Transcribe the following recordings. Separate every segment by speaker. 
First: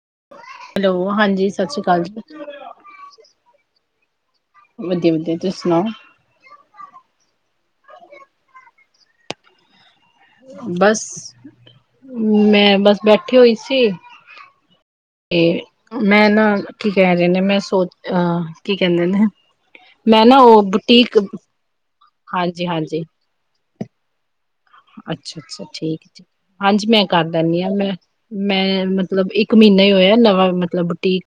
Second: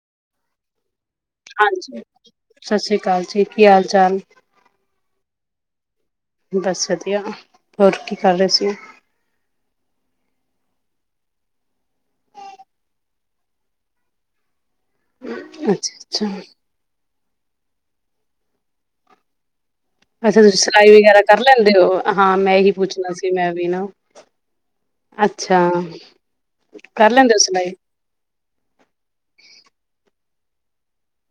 Speaker 1: [unintelligible] ਸਤਿ ਸ਼੍ਰੀ
Speaker 2: ਹਾਂਜੀ,
Speaker 1: ਅਕਾਲ ਜੀ
Speaker 2: ਸਤਿ ਸ੍ਰੀ ਅਕਾਲ ਜੀ, ਕੀ ਹਾਲ ਚਾਲ।
Speaker 1: ਹੋਰ ਸੁਣਾਉ।
Speaker 2: ਬਸ ਵਧੀਆ, ਹੋਰ ਕੀ ਕਰ ਰਹੇ ਸੀ।
Speaker 1: ਬਸ, ਮੈਂ ਬਸ ਬੈਠੀ ਹੋਈ ਸੀ। ਇਹ
Speaker 2: ਅੱਛਾ-ਅੱਛਾ,
Speaker 1: ਮੈਂ ਨਾ ਠੀਕ ਹੈ। ਨੇ ਮੈਂ ਸੋਚ ਅ ਕੀ ਕਹਿੰਦੇ ਨੇ। ਮੈਂ ਨਾ
Speaker 2: ਅੱਛਾ, ਤੁਸੀਂ
Speaker 1: ਉਹ
Speaker 2: ਸਿਲਾਈ
Speaker 1: ਬੁਟੀਕ
Speaker 2: ਵਗੈਰਾ ਕਰ ਲੈਂਦੇ ਹੋ, ਹਾਂ ਮੈਂ
Speaker 1: ਹਾਂਜੀ
Speaker 2: ਹੀ
Speaker 1: ਹਾਂਜੀ
Speaker 2: ਪੁੱਛਣਾ ਸੀ, ਮੈਂ ਵੀ ਨਾ।
Speaker 1: ਅੱਛਾ, ਅੱਛਾ ਠੀਕ ਹਾਂਜੀ ਮੈਂ ਕਰ
Speaker 2: ਲੈਂਦੇ ਹੋ
Speaker 1: ਲੈਂਦੀ ਹਾਂ,
Speaker 2: ਸਿਲਾਈ?
Speaker 1: ਮੈਂ ਮੈਂ ਮਤਲਬ ਇੱਕ ਮਹੀਨਾ ਹੀ ਹੋਇਆ ਨਵਾਂ ਮਤਲਬ ਬੁਟੀਕ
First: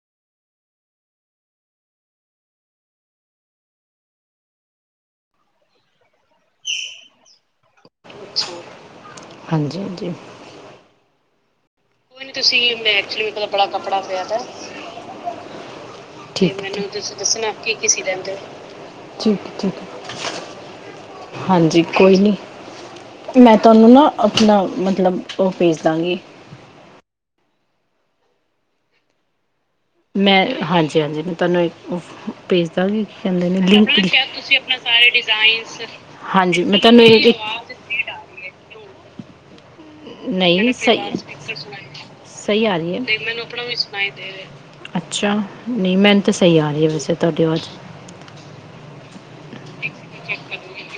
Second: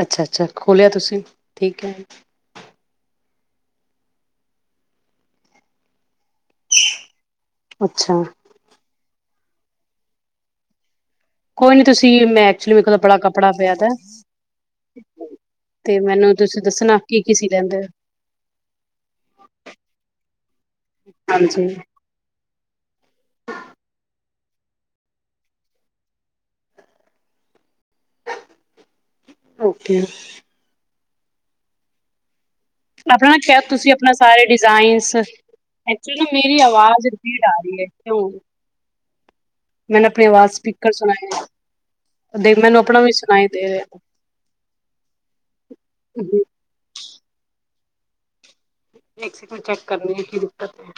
Speaker 2: ਅੱਛਾ, ਅੱਛਾ ਖੋਲ੍ਹਿਆ, ਤੁਸੀਂ ਠੀਕ ਹੈ। ਅੱਛਾ।
Speaker 1: ਹਾਂਜੀ, ਹਾਂਜੀ।
Speaker 2: ਕੋਈ ਨੀ ਤੁਸੀਂ ਮੈਂ
Speaker 1: ਤੁਸੀ
Speaker 2: ਮੇਰੇ ਕੋਲ
Speaker 1: ਐਕਚੁਲੀ ਮੇਰੇ ਕੋਲ ਬੜਾ ਕੱਪੜਾ ਪਿਆ ਦਾ,
Speaker 2: ਤੇ ਮੈਨੂੰ
Speaker 1: ਠੀਕ ਠੀਕ,
Speaker 2: ਤੁਸੀਂ
Speaker 1: ਮੈਨੂੰ
Speaker 2: ਦੱਸਣਾ
Speaker 1: ਤੁਸੀ
Speaker 2: ਕੀ-ਕੀ ਸੀ
Speaker 1: ਦੱਸਣਾ ਏ
Speaker 2: ਲੈਂਦੇ ਹੋ?
Speaker 1: ਕੀ ਸੀ ਲੈਂਦੇ ਹੋ, ਹਾਂਜੀ ਕੋਈ ਨੀ। ਮੈਂ ਤੁਹਾਨੂੰ ਨਾ ਆਪ ਨਾ ਮਤਲਬ ਉਹ ਭੇਜ ਦਾਗੀ।
Speaker 2: ਓਕੇ
Speaker 1: ਮੈਂ ਹਾਂਜੀ, ਹਾਂਜੀ। [unintelligible] ਕੀ ਕਹਿੰਦੇ ਨੇ
Speaker 2: ਆਪਣਾ
Speaker 1: ਲਿੰਕ
Speaker 2: ਤੁਸੀਂ ਆਪਣਾ ਸਾਰੇ ਡਿਜ਼
Speaker 1: ਸਾਰੇ
Speaker 2: ਡਿਜ਼ਾਈਨਸ,
Speaker 1: ਡਿਜ਼ਾਇਨਸ
Speaker 2: ਐਕਚੁਲੀ ਮੇਰੀ
Speaker 1: ਹਾਂਜੀ ਮੈਂ ਤੁਹਾਨੂੰ
Speaker 2: ਆਵਾਜ਼
Speaker 1: ਇਹ ਇੱਕ
Speaker 2: ਰਪੀਟ ਆ ਰਹੀ ਹੈ। ਮੈਨੂੰ ਆਪਣੀ ਆਵਾਜ਼
Speaker 1: ਨਹੀਂ
Speaker 2: ਸਪੀਕਰ
Speaker 1: ਸਹੀ, ਮੈਨੂੰ ਆਪਣੀ ਆਵਾਜ਼
Speaker 2: ਸੁਣਾਈ
Speaker 1: ਸਪੀਕਰ
Speaker 2: ਦੇਖ
Speaker 1: ਸੁਣਾਈ ਦੇ
Speaker 2: ਮੈਨੂੰ
Speaker 1: ਰਹੀ
Speaker 2: ਆਪਣਾ
Speaker 1: ਹੈ,
Speaker 2: ਵੀ
Speaker 1: ਮੈਨੂੰ
Speaker 2: ਸੁਣਾਈ ਦੇ
Speaker 1: ਆਪਣਾ ਹੀ
Speaker 2: ਰਿਹਾ।
Speaker 1: ਸੁਣਾਈ ਦੇ ਰਹਾ, ਅੱਛਾ ਨਹੀਂ ਮੈਨੂੰ ਤਾਂ ਸਹੀ ਆ ਰਹੀ ਵੈਸੇ ਤੁਹਾਡੀ ਆਵਾਜ਼।
Speaker 2: ਇੱਕ ਸਕਿੰਡ ਚੈੱਕ ਕਰਨੀ ਆ ਕੀ
Speaker 1: ਚੈੱਕ
Speaker 2: ਦਿੱਕਤ
Speaker 1: ਕਰੂੰਗੀ
Speaker 2: ਹੈ।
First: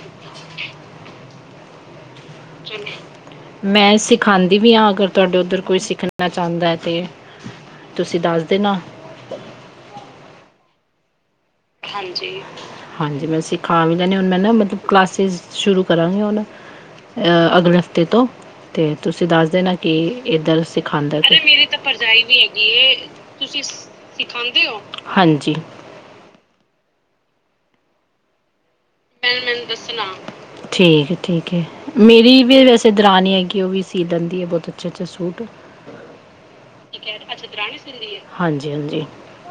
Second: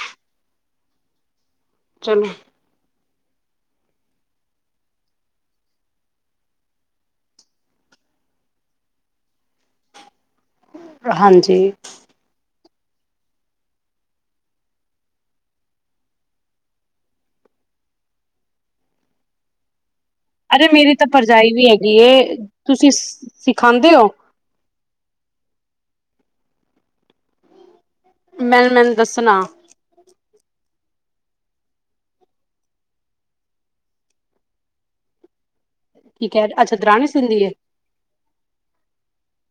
Speaker 2: ਚਲੋ।
Speaker 1: ਮੈਂ ਸਿਖਾਉਦੀ ਵੀ ਆਂ, ਅਗਰ ਤੁਹਾਡੇ ਉਧਰ ਕੋਈ ਸਿੱਖਣਾ ਚਾਹੁੰਦਾ ਹੈ ਤੇ। ਤੁਸੀਂ ਦੱਸ ਦੇ ਨਾ
Speaker 2: ਹਾਂਜੀ-
Speaker 1: ਹਾਂਜੀ- ਹਾਂਜੀ,, ਮੈਂ ਸਿਖਾ ਵੀ ਲੈਂਦੀ ਆਂ, ਹੁਣ ਮੈਂ ਨਾ ਮਤਲਬ ਕਲਾਸਿਸ ਸ਼ੁਰੂ ਕਰਾਂਗੀ ਹੁਣ ਅਗਲੇ ਹਫ਼ਤੇ ਤੋਂ, ਅਤੇ ਤੁਸੀਂ ਦੱਸ ਦੇ ਨਾ ਕਿ [inaudible]
Speaker 2: ਅਰੇ ਮੇਰੀ ਤਾਂ ਭਰਜਾਈ ਵੀ ਹੈਗੀ ਏ ਤੁਸੀਂ
Speaker 1: ਤੁਸੀਂ
Speaker 2: ਸਿਖਾਂਦੇ ਹੋ?
Speaker 1: ਸਿਖਾਉਂਦੇ ਹੋ ਹਾਂਜੀ
Speaker 2: ਮੈਂ
Speaker 1: ਫਿਰ ਮੈਨੂੰ ਦੱਸਣਾ ਠੀਕ ਹੈ, ਠੀਕ ਹੈ, ਮੇਰੀ ਵੀ ਵੈਸੇ ਦਰਾਨੀ ਹੈਗੀ ਔ ਵੀ ਸ ਸੀ ਲੈਂਦੀ ਆ ਬਹੁਤ ਅੱਛੇ ਅੱਛੇ ਸੂਟ
Speaker 2: ਕੀ ਕਹਿ ਅੱਛਾ ਦਰਾਣੀ ਸਿੰਦੀ ਏ।
Speaker 1: ਹਾਂਜੀ ਹਾਂਜੀ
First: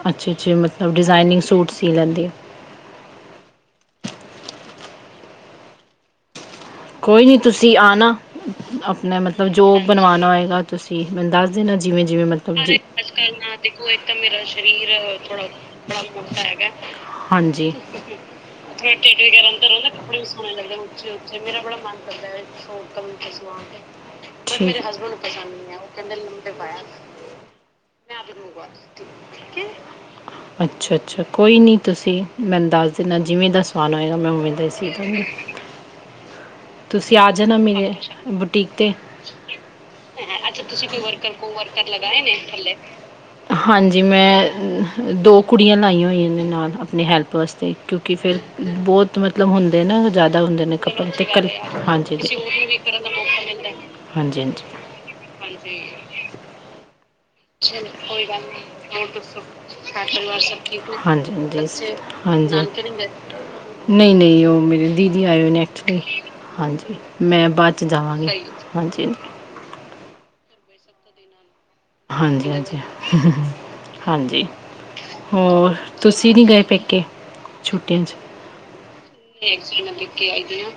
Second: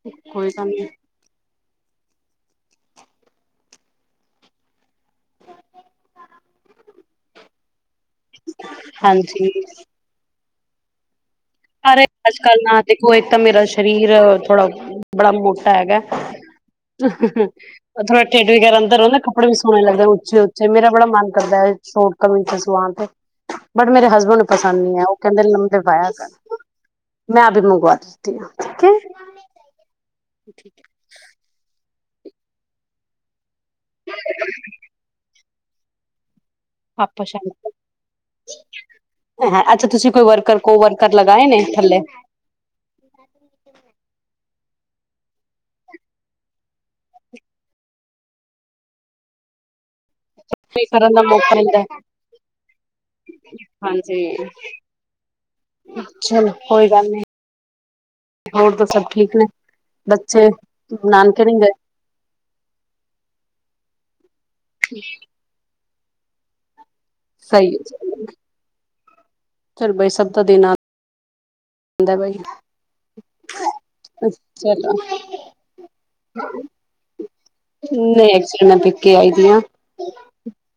Speaker 1: ਅੱਛੇ-
Speaker 2: ਕੋਈ
Speaker 1: ਅੱਛੇ,
Speaker 2: ਗੱਲ ਨੀ
Speaker 1: ਮਤਲਬ ਡਿਜ਼ਾਇਨਿੰਗ ਸੂਟ ਸੀ ਲੈਂਦੀ ਐ।
Speaker 2: [inaudible]
Speaker 1: ਕੋਈ ਨਹੀਂ ਤੁਸੀਂ ਆਉਣਾ ਆਪਣਾ ਮਤਲਬ
Speaker 2: ਹਾਂਜੀ।
Speaker 1: ਜੋ ਬਣਵਾਉਣਾ ਹੋਏਗਾ ਤੁਸੀਂ ਮੇਨੁ ਦਸ, ਦੇਨਾ ਜਿਨ੍ਹਾਂ
Speaker 2: ਅਰੇ
Speaker 1: ਜਿਵੇਂ-ਜਿਵੇਂ
Speaker 2: ਕੱਲ
Speaker 1: ਮਤਲਬ ਅੱਜ
Speaker 2: ਨਾ ਦੇਖੋ ਇੱਕ ਤਾਂ ਮੇਰਾ
Speaker 1: ਦੇੋ,
Speaker 2: ਸਰੀਰ
Speaker 1: ਤਾਂ ਮੇਰਾ
Speaker 2: ਥੋੜਾ
Speaker 1: ਸਰੀਰ
Speaker 2: ਬੜਾ
Speaker 1: ਥੋੜਾ
Speaker 2: ਮੋਟਾ ਹੈਗਾ।
Speaker 1: ਬੜਾ ਮੌਟਾ ਹੈਗਾ, ਹਾਂਜੀ
Speaker 2: ਥੋੜਾ ਢਿੱਡ ਵਗੈਰਾ ਅੰਦਰ ਹੋ ਨਾ ਕੱਪੜੇ ਵੀ ਸੋਹਣੇ
Speaker 1: ਵਰਾਦਾ
Speaker 2: ਲੱਗਦੇ
Speaker 1: ਕੱਪੜੇ ਵੀ
Speaker 2: ਉੱਚੇ
Speaker 1: ਸੋਹਨੇ
Speaker 2: ਉੱਚੇ
Speaker 1: ਲੱਗਦੇ
Speaker 2: ਮੇਰਾ ਬੜਾ
Speaker 1: ਉਚੇ
Speaker 2: ਮਨ
Speaker 1: ਉਚੇ
Speaker 2: ਕਰਦਾ ਐ, ਸ਼ੋਟ ਕਮੀਜਾ ਸੁਆਨ ਤੇ
Speaker 1: ਸਵਾਦ ਹੈ।
Speaker 2: ਬਟ ਮੇਰੇ ਹਸਬੈਂਡ ਨੂੰ ਪਸੰਦ ਨੀ ਹੈ ਉਹ ਕਹਿੰਦੇ ਲਮਬੇ ਪਾਇਆ ਕਰ
Speaker 1: ਮੈਂ ਅਭੀ ਮੁਗਵਾ ਦੇਤੀ ਹੁੰ, ਠੀਕ ਹੈ
Speaker 2: ਠੀਕ
Speaker 1: ਅੱਛਾ-ਅੱਛਾ, ਕੋਈ ਨੀ ਤੁਸੀਂ ਮੈਂਨੂ ਦੱਸ ਦੇਨਾ ਜਿਵੇਂ ਦੱਸ ਖਾਣਾ ਹੋਏਗਾ, ਮੈ ਔ ਦੇਸੀ
Speaker 2: ਹੈ
Speaker 1: ਤੁਸੀਂ
Speaker 2: ਆਪਾਂ
Speaker 1: ਆ ਜਾਣਾ
Speaker 2: ਸ਼ਾਮ
Speaker 1: ਮੇਰੇ ਬੁਟੀਕ ਤੇ,
Speaker 2: ਹੈ ਅੱਛਾ ਤੁਸੀਂ ਕੋਈ ਵਰਕਰ ਕੋ ਵਰਕਰ ਲਗਾਏ ਨੇ ਥੱਲੇ
Speaker 1: ਹਾਂਜੀ, ਮੈਂ ਦੋ ਕੁੜੀਆਂ ਲਾਈਆਂ ਹੋਈਆਂ ਨੇ ਨਾਲ, ਆਪਣੀ ਹੈਲਪ ਵਾਸਤੇ, ਕਿਉਂਕਿ ਫਿਰ ਬਹੁਤ ਮਤਲਬ ਹੁੰਦੇ ਨਾ ਜ਼ਿਆਦਾ ਹੁੰਦੇ ਨੇ
Speaker 2: ਕੋਈ
Speaker 1: ਕਪਲ
Speaker 2: ਕਰਨ ਦਾ
Speaker 1: ਤੇ ਕੱਲ
Speaker 2: ਮੌਕਾ ਮਿਲਦਾ,
Speaker 1: ਹਾਂਜੀ ਕਿਸੇ ਹੋਰ ਨੂੰ ਵੀ ਕਰਨ ਦਾ ਮੌਕਾ ਮਿਲਦਾ ਹੈ।
Speaker 2: ਹਾਂਜੀ ਚਲੋ ਕੋਈ ਗੱਲ ਨੀ ਹੋਰ ਤਾਂ ਸਭ ਠੀਕ ਨੇ
Speaker 1: [inaudible]
Speaker 2: ਬੱਚੇ ਨਾਨਕੇ ਨਹੀਂ ਗਏ
Speaker 1: ਹਾਂਜੀ-ਹਾਂਜੀ-ਹਾਂਜੀ ਨਹੀਂ-ਨਹੀਂ ਮੇਰੇ ਦੀਦੀ ਆਏ ਹੋਏ ਨੇ ਐਕਚਤੁੱਲੀ ਹਾਂਜੀ ਮੈਂ ਬਾਅਦ 'ਚ ਜਾਵਾਂਗੀ, ਹਾਂਜੀ
Speaker 2: ਚੱਲ ਬਾਈ ਸਭ ਤਾਂ ਦੇਣਾ
Speaker 1: ਹਾਂਜੀ-ਹਾਂਜੀ ਹ ਹਾਂਜੀ,
Speaker 2: ਚਲੋ
Speaker 1: ਹੋਰ ਤੁਸੀਂ ਨੀ ਗਏ ਪੇਕੇ, ਛਟੀਆਂ ਚ
Speaker 2: ਨਹੀਂ ਐਕਚੁਲੀ ਮੈਂ ਪੇਕੇ ਆਈ ਦੀ ਆ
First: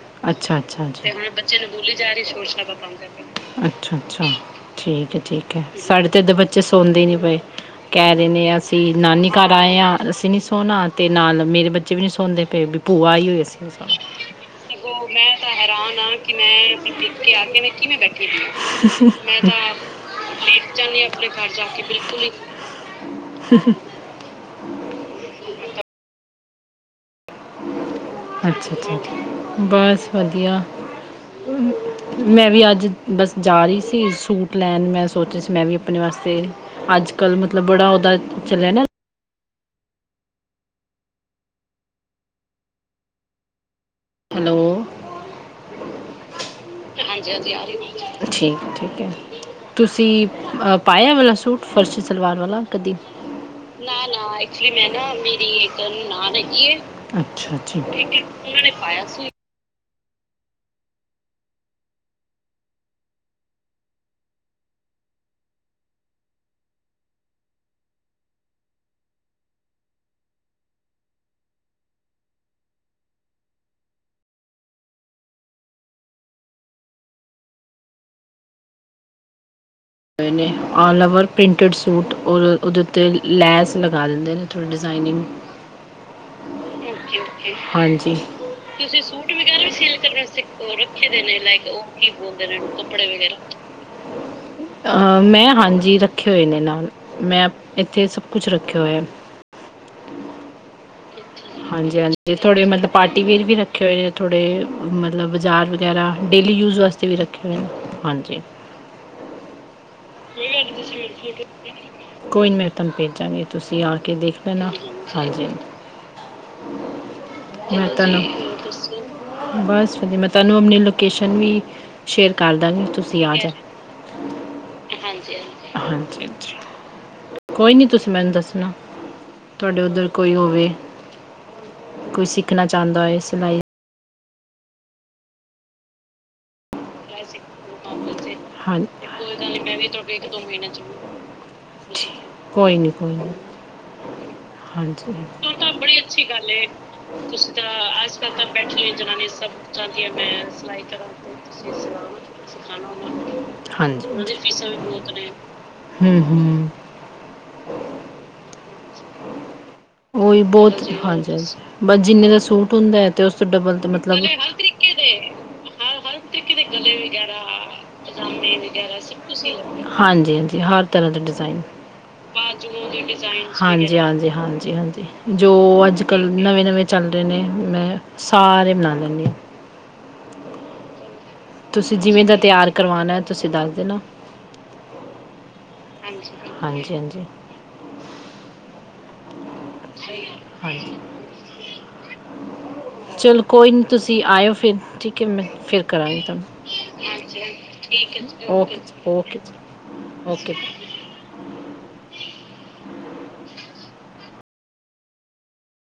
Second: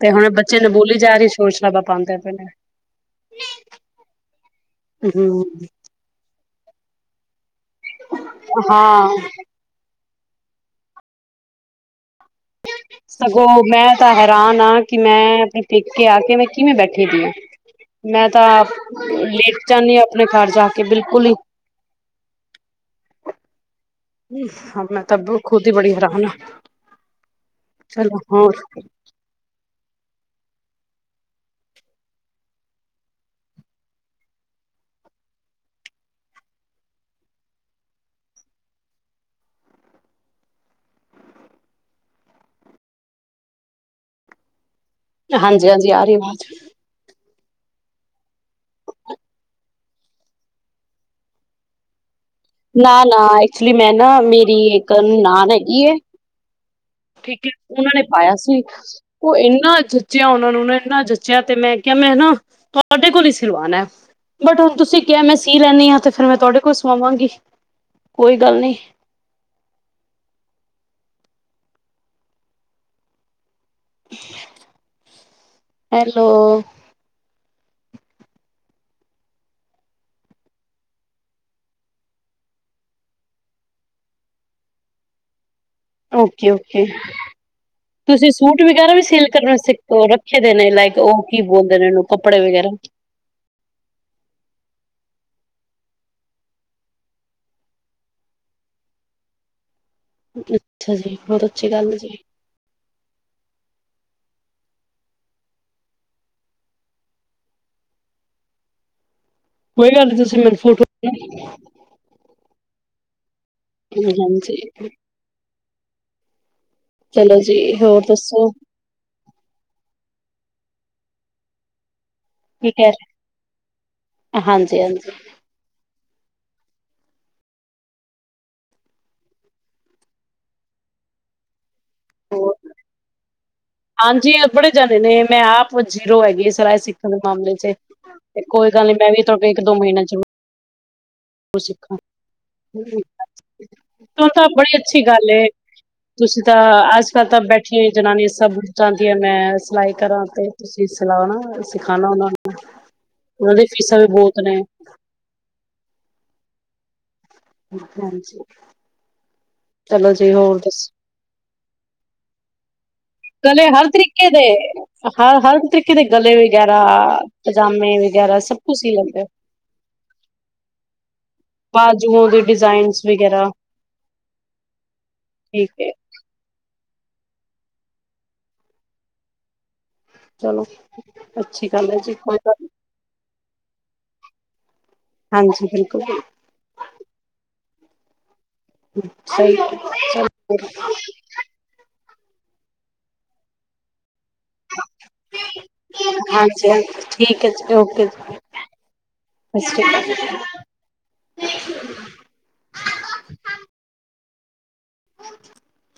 Speaker 2: ਤੇ ਹੁਣ ਬੱਚੇ ਨੇ ਬੋਲੀ
Speaker 1: ਅਛਾ-ਅਛਾ
Speaker 2: ਜਾ ਰਹੀ ਸ਼ੋਰ ਸ਼ਰਾਬਾ ਪਾਉਂਦੇ ਪਏ ਨੇ
Speaker 1: ਠੀਕ ਹੈ-ਠੀਕ ਹੈ
Speaker 2: ਹਮ
Speaker 1: ਸਾਡੇ ਤੇ ਇਦੇ, ਬੱਚੇ ਸੌਦੇ ਹੀ ਨੀ ਪਏ ਕਹਿ ਦਿੰਦੇ ਹ ਅਸੀਂ
Speaker 2: ਹਾਂ
Speaker 1: ਨਾਨੀ ਘਰ ਆਏ ਹਾਂ ਅਸੀਂ ਨੀ ਸੋਹਣਾ ਤੇ ਨਾਲ ਮੇਰੇ ਬੱਚੇ ਵੀ ਨੀ ਸ
Speaker 2: ਸਗੋਂ ਮੈਂ ਤਾਂ ਹੈਰਾਨ ਹਾਂ ਕਿ
Speaker 1: ਉਹ
Speaker 2: ਮੈਂ
Speaker 1: ਤਾਂ
Speaker 2: ਆਪਣੇ
Speaker 1: ਹੈਰਾਨ
Speaker 2: ਪੇਕੇ ਆ
Speaker 1: ਕਿ
Speaker 2: ਕੇ ਮੈਂ ਕਿਵੇਂ
Speaker 1: ਆਪਣੇ
Speaker 2: ਬੈਠੀ ਦੀ ਆ
Speaker 1: ਪੇਕੇ ਕੇ ਮੈਂ ਕਿਵੇਂ ਬੈਠੀ
Speaker 2: ਮੈਂ
Speaker 1: ਦੀ
Speaker 2: ਤਾਂ ਲੇਟ ਜਾਂਦੀ ਹਾਂ ਆਪਣੇ ਘਰ ਜਾ ਕੇ
Speaker 1: ਜਾਂਦੇ ਹ
Speaker 2: ਬਿਲਕੁਲ
Speaker 1: ਆਪਣੇ
Speaker 2: ਹੀ
Speaker 1: ਘਰ ਜਾ ਕੇ ਬਿਲਕੁਲ ਹੀ
Speaker 2: ਹ ਹਾਂ ਮੈਂ ਤਾ ਖੁਦ ਹੀ ਬੜੀ ਹੈਰਾਨ ਆ ਚਲੋ ਹੋਰ
Speaker 1: ਅੱਛਾ ਅੱਛਾ ਬਸ ਵਧੀਆ ਮੈਂ ਵੀ ਅੱਜ ਬਸ ਜਾ ਰਹੀ ਸੀ ਸੂਟ ਲੈਣ ਮੈਂ ਸੋਚ ਰਹੀ ਸੀ ਮੈਂ ਵੀ ਆਪਣੇ ਵਾਸਤੇ ਅੱਜ ਕੱਲ੍ਹ ਮਤਲਬ ਬੜਾ ਉਹਦਾ ਚੱਲਿਆ ਨਾ ਹੈਲੋ
Speaker 2: ਹਾਂਜੀ ਹਾਂਜੀ ਆ ਰਹੀਵਾਜ਼
Speaker 1: ਠੀਕ ਠੀਕ ਹੈ ਤੁਸੀਂ ਪਾਇਆ ਇਹ ਵਾਲਾ ਸੂਟ ਫਰਸੀ ਸਲਵਾਰ ਵਾਲਾ ਕਦੀ
Speaker 2: ਨਾ ਨਾ ਐਕਚੁਲੀ ਮੈਂ
Speaker 1: ਨਾ ਨਾ
Speaker 2: ਮੇਰੀ
Speaker 1: ਐਚੁਲੀ ਮੈਂ
Speaker 2: ਇੱਕ
Speaker 1: ਨਾ ਮੇਰੀ
Speaker 2: ਨਾਨ
Speaker 1: ਇੱਕ
Speaker 2: ਹੈਗੀ ਹੈ
Speaker 1: ਨਨਾਨ ਹੈਗੀ ਐ
Speaker 2: ਠੀਕ ਹੈ ਉਹਨਾਂ ਨੇ ਪਾਇਆ ਸੀ
Speaker 1: ਸੀ।
Speaker 2: ਉਹ ਇਹਨਾਂ ਜੱਚਿਆਂ ਉਹ ਉਹਨੂੰ ਨਾ ਇੰਨਾ ਜਚਿਆ ਤੇ ਮੈਂ ਕਿਹਾ ਮੈ ਨਾ ਤੁਹਾਡੇ ਕੋਲ ਹੀ ਸਿਲਵਾਣਾ ਹੈ ਬਟ ਹੁਣ ਤੁਸੀਂ ਕਿਹਾ ਮੈਂ ਸੀ ਲੈਂਦੀ ਹਾਂ ਤੇ ਫੇਰ ਮੈਂ ਤੁਹਾਡੇ ਕੋਲ ਸਵਾਵਾਂਗੀ ਕੋਈ ਗੱਲ ਨੀ ਹੈਲੋ
Speaker 1: ਹੋਏ ਨੇ ਆਲ ਓਵਰ ਪ੍ਰਿੰਟਡ ਸੂਟ ਔਰ ਉਹਦੇ ਉੱਤੇ ਲੈਸ ਲਗਾ ਦਿੰਦੇ ਨੇ ਥੋੜ੍ਹੀ ਡਿਜ਼ਾਇਨਿੰਗ
Speaker 2: ਓਕੇ ਓਕੇ
Speaker 1: ਓਕੇ ਹਾਂਜੀ
Speaker 2: ਤੁਸੀਂ ਸੂਟ ਵਗੈਰਾ
Speaker 1: ਤੁਸੀ
Speaker 2: ਵੀ ਸੇਲ
Speaker 1: ਸੂਟ
Speaker 2: ਕਰਨਾ
Speaker 1: ਵਗੈਰਾ ਵੀ
Speaker 2: ਸਿੱਖ
Speaker 1: ਸਿਲ
Speaker 2: ਰੱਖੇ ਦੇ ਨੇ ਲਾਈਕ
Speaker 1: ਰੱਖੇ
Speaker 2: ਉਹ
Speaker 1: ਦੇ ਨੇ
Speaker 2: ਕੀ ਬੋਲਦੇ ਨੇ ਉਹਨੂੰ
Speaker 1: ਕੀ
Speaker 2: ਕੱਪੜੇ
Speaker 1: ਬੋਲਦੇ ਨੇ
Speaker 2: ਵਗੈਰਾ
Speaker 1: ਕੱਪੜੇ ਵਗੈਰਾ ਮੈਂ ਹਾਂਜੀ ਰੱਖੇ ਹੋਏ ਨੇ ਨਾਲ ਮੈਂ ਇੱਥੇ ਸਭ ਕੁਛ ਰੱਖਿਆ ਹੋਇਆ
Speaker 2: ਅੱਛਾ ਜੀ ਬਹੁਤ ਅੱਛੀ ਗੱਲ ਹੈ
Speaker 1: ਹਾਂਜੀ
Speaker 2: ਜੀ
Speaker 1: ਹਾਂਜੀ ਥੋੜੇ ਮਤਲਬ ਪਾਰਟੀਵੇੇਅਰ ਵੀ ਰੱਖੇ ਹੋਏ ਨੇ ਥੋੜ੍ਹੇ ਮਤਲਬ ਬਾਜ਼ਾਰ ਵਗੈਰਾ ਡੇਲੀ ਯੂਜ ਵਾਸਤੇ ਵੀ ਰੱਖੇ ਹੋਏ ਨੇ ਹਾਂਜੀ
Speaker 2: ਕੋਈ ਗੱਲ ਨੀ ਤੁਸੀਂ ਮੈਨੂੰ ਫੋਟੋ
Speaker 1: ਕੋਈ ਨੀ ਮੈਂ ਤੁਹਾਨੂੰ ਭੇਜਾਂਗੇ ਤੁਸੀਂ ਆ ਕੇ ਦੇਖ
Speaker 2: ਹਾਂਜੀ
Speaker 1: ਲੈਣਾ ਹਾਂਜੀ
Speaker 2: ਚਲੋ ਜੀ
Speaker 1: ਮੈਂ
Speaker 2: ਹੋਰ
Speaker 1: ਤੇਨੂੰ
Speaker 2: ਦੱਸੋ
Speaker 1: ਬਸ ਵੀ ਮੈਂ ਤੇਨੂੰ ਅਪਣੀ ਲੋਕੇਸ਼ਨ ਵੀ ਸ਼ੇਅਰ
Speaker 2: ਕੀ
Speaker 1: ਕਰਦਾਗੀ
Speaker 2: ਕਹਿ
Speaker 1: ਤੁਸੀਂ ਆ ਜੋ
Speaker 2: ਰਹੇ ਹਾਂਜੀ
Speaker 1: ਹਾਂਜੀ ਹਾਂਜੀ ਹਾਂਜੀ ਕੋਈ ਨੀ ਤੁਸੀਂ ਮੈਨੂੰ ਦੱਸਣਾ ਤੁਹਾਡੇ ਉਧਰ ਕੋਈ ਹੋਵੇ ਕੋਈ
Speaker 2: ਹੋਰ
Speaker 1: ਸਿੱਖਣਾ ਚਾਹੁੰਦਾ ਹੋਏ ਬਾਏ
Speaker 2: ਹਾਂਜੀ ਐ ਬੜੇ ਜਾਂਦੇ ਨੇ ਮੈਂ ਆਪ ਜੀਰੋ ਹੈਗੀ ਸਿਲਾਈ ਸਿੱਖਣ ਦੇ ਮਾਮਲੇ ਚ ਤੇ ਕੋਈ
Speaker 1: ਹਾਂਜੀ
Speaker 2: ਗੱਲ ਨੀ
Speaker 1: ਕੋਈ ਨੀ ਗੱਲ ਮੈਂ ਵੀ ਇੱਕ ਦੋ ਮਹੀਨੇ ਚ
Speaker 2: ਉਹ ਸਿੱਖਾਂ
Speaker 1: ਨਹੀਂ ਕੋਈ ਨਹੀਂ
Speaker 2: ਤਾਂ ਬੜੀ
Speaker 1: ਹਾਂਜੀ
Speaker 2: ਅੱਛੀ ਗੱਲ ਤੁਸੀਂ ਤਾਂ ਅੱਜ ਕੱਲ ਤਾਂ ਬੈਠੀਆਂ ਜਨਾਨੀਆਂ ਸਭ ਚਾਹੁੰਦੀ ਆ ਮੈਂ ਸਿਲਾਈ ਕਰਾਂ ਤੇ ਤੁਸੀਂ ਸਿਲਾਣਾ ਸਿਖਾਣਾ ਉਹਨਾਂ ਨੂੰ ਉਹਨਾਂ ਦੀ ਫੀਸਾਂ ਵੀ
Speaker 1: ਹਾਂਜੀ
Speaker 2: ਬਹੁਤ ਨੇ
Speaker 1: ਹਮ ਹਮ।
Speaker 2: ਹਾਂਜੀ। ਚਲੋ ਜੀ
Speaker 1: ਉਹੀ
Speaker 2: ਹੋਰ ਦੱਸ
Speaker 1: ਬਹੁਤ ਹਾਂਜੀ ਹਾਂਜੀ। ਬਸ ਜਿੰਨੇ ਦਾ ਸੂਟ ਹੁੰਦਾ ਹੈ ਤੇ ਉਸ ਤੋਂ
Speaker 2: ਗਲੇ
Speaker 1: ਡਬਲ
Speaker 2: ਹਰ
Speaker 1: ਤੇ ਮਤਲਬ
Speaker 2: ਤਰੀਕੇ ਦੇ
Speaker 1: ਹਰ ਕਿਤੇ
Speaker 2: ਹਰ ਹਰ ਤਰੀਕੇ ਦੇ ਗਲੇ
Speaker 1: ਕਿਤੇ
Speaker 2: ਵਗੈਰਾ ਪਜਾਮੇ ਵਗੈਰਾ ਸਬ
Speaker 1: ਪਜਾਮੇ
Speaker 2: ਕੁਛ ਸੀ ਲੈਂਦੇ ਔ
Speaker 1: ਤੁਸੀਂ ਹਾਂਜੀ ਹਾਂਜੀ ਹਰ ਤਰ੍ਹਾਂ ਦੇ ਡਿਜ਼ਾਈਨ
Speaker 2: ਬਾਜੂ ਦੇ
Speaker 1: ਬਾਜ
Speaker 2: ਡਿਜ਼ਾਇਨਸ ਵਗੈਰਾ?
Speaker 1: ਹਾਂਜੀ ਹਾਂਜੀ ਹਾਂਜੀ ਹਾਂਜੀ ਜੋ
Speaker 2: ਠੀਕ ਹੈ
Speaker 1: ਅੱਜ ਕੱਲ ਨਵੇਂ ਨਵੇਂ ਚੱਲ ਰਹੇ ਨੇ ਮੈਂ ਸਾਰੇ ਬਣਾ ਲੈਂਦੀ ਆ।
Speaker 2: ਚਲੋ। ਅੱਛੀ ਗੱਲ ਹੈ
Speaker 1: ਤੁਸੀਂ
Speaker 2: ਜੀ
Speaker 1: ਜਿਵੇਂ ਦਾ
Speaker 2: ਕੋਈ ਗੱਲ ਨੀ
Speaker 1: ਤਿਆਰ ਕਰਵਾਉਣਾ ਐ ਤੁਸੀਂ ਦੱਸ ਦੇਣਾ।
Speaker 2: ਹਾਂਜੀ ਬਿਲਕੁਲ
Speaker 1: ਹਾਂਜੀ ਹਾਂਜੀ।
Speaker 2: ਹਮ। ਸਹੀ ਸਹੀ
Speaker 1: ਹਾਂਜੀ
Speaker 2: ਹੈ।
Speaker 1: ਚਲੋ ਕੋਈ ਨੀ ਤੁਸੀਂ ਜੀ ਆਇਓ ਫਿਰ ਠੀਕ ਹੈ ਮੈਂ ਫਿਰ ਕਰਾਂਗੀ ਤੁਹਾਨੂੰ
Speaker 2: ਹਾਂਜੀ ਹਾਂਜੀ ਠੀਕ ਹੈ ਜੀ ਓਕੇ ਜੀ
Speaker 1: ਓਕੇ ਓਕੇ
Speaker 2: ਸਤਿ ਸ਼੍ਰੀ ਅਕਾਲ
Speaker 1: ਓਕੇ।
Speaker 2: [inaudible]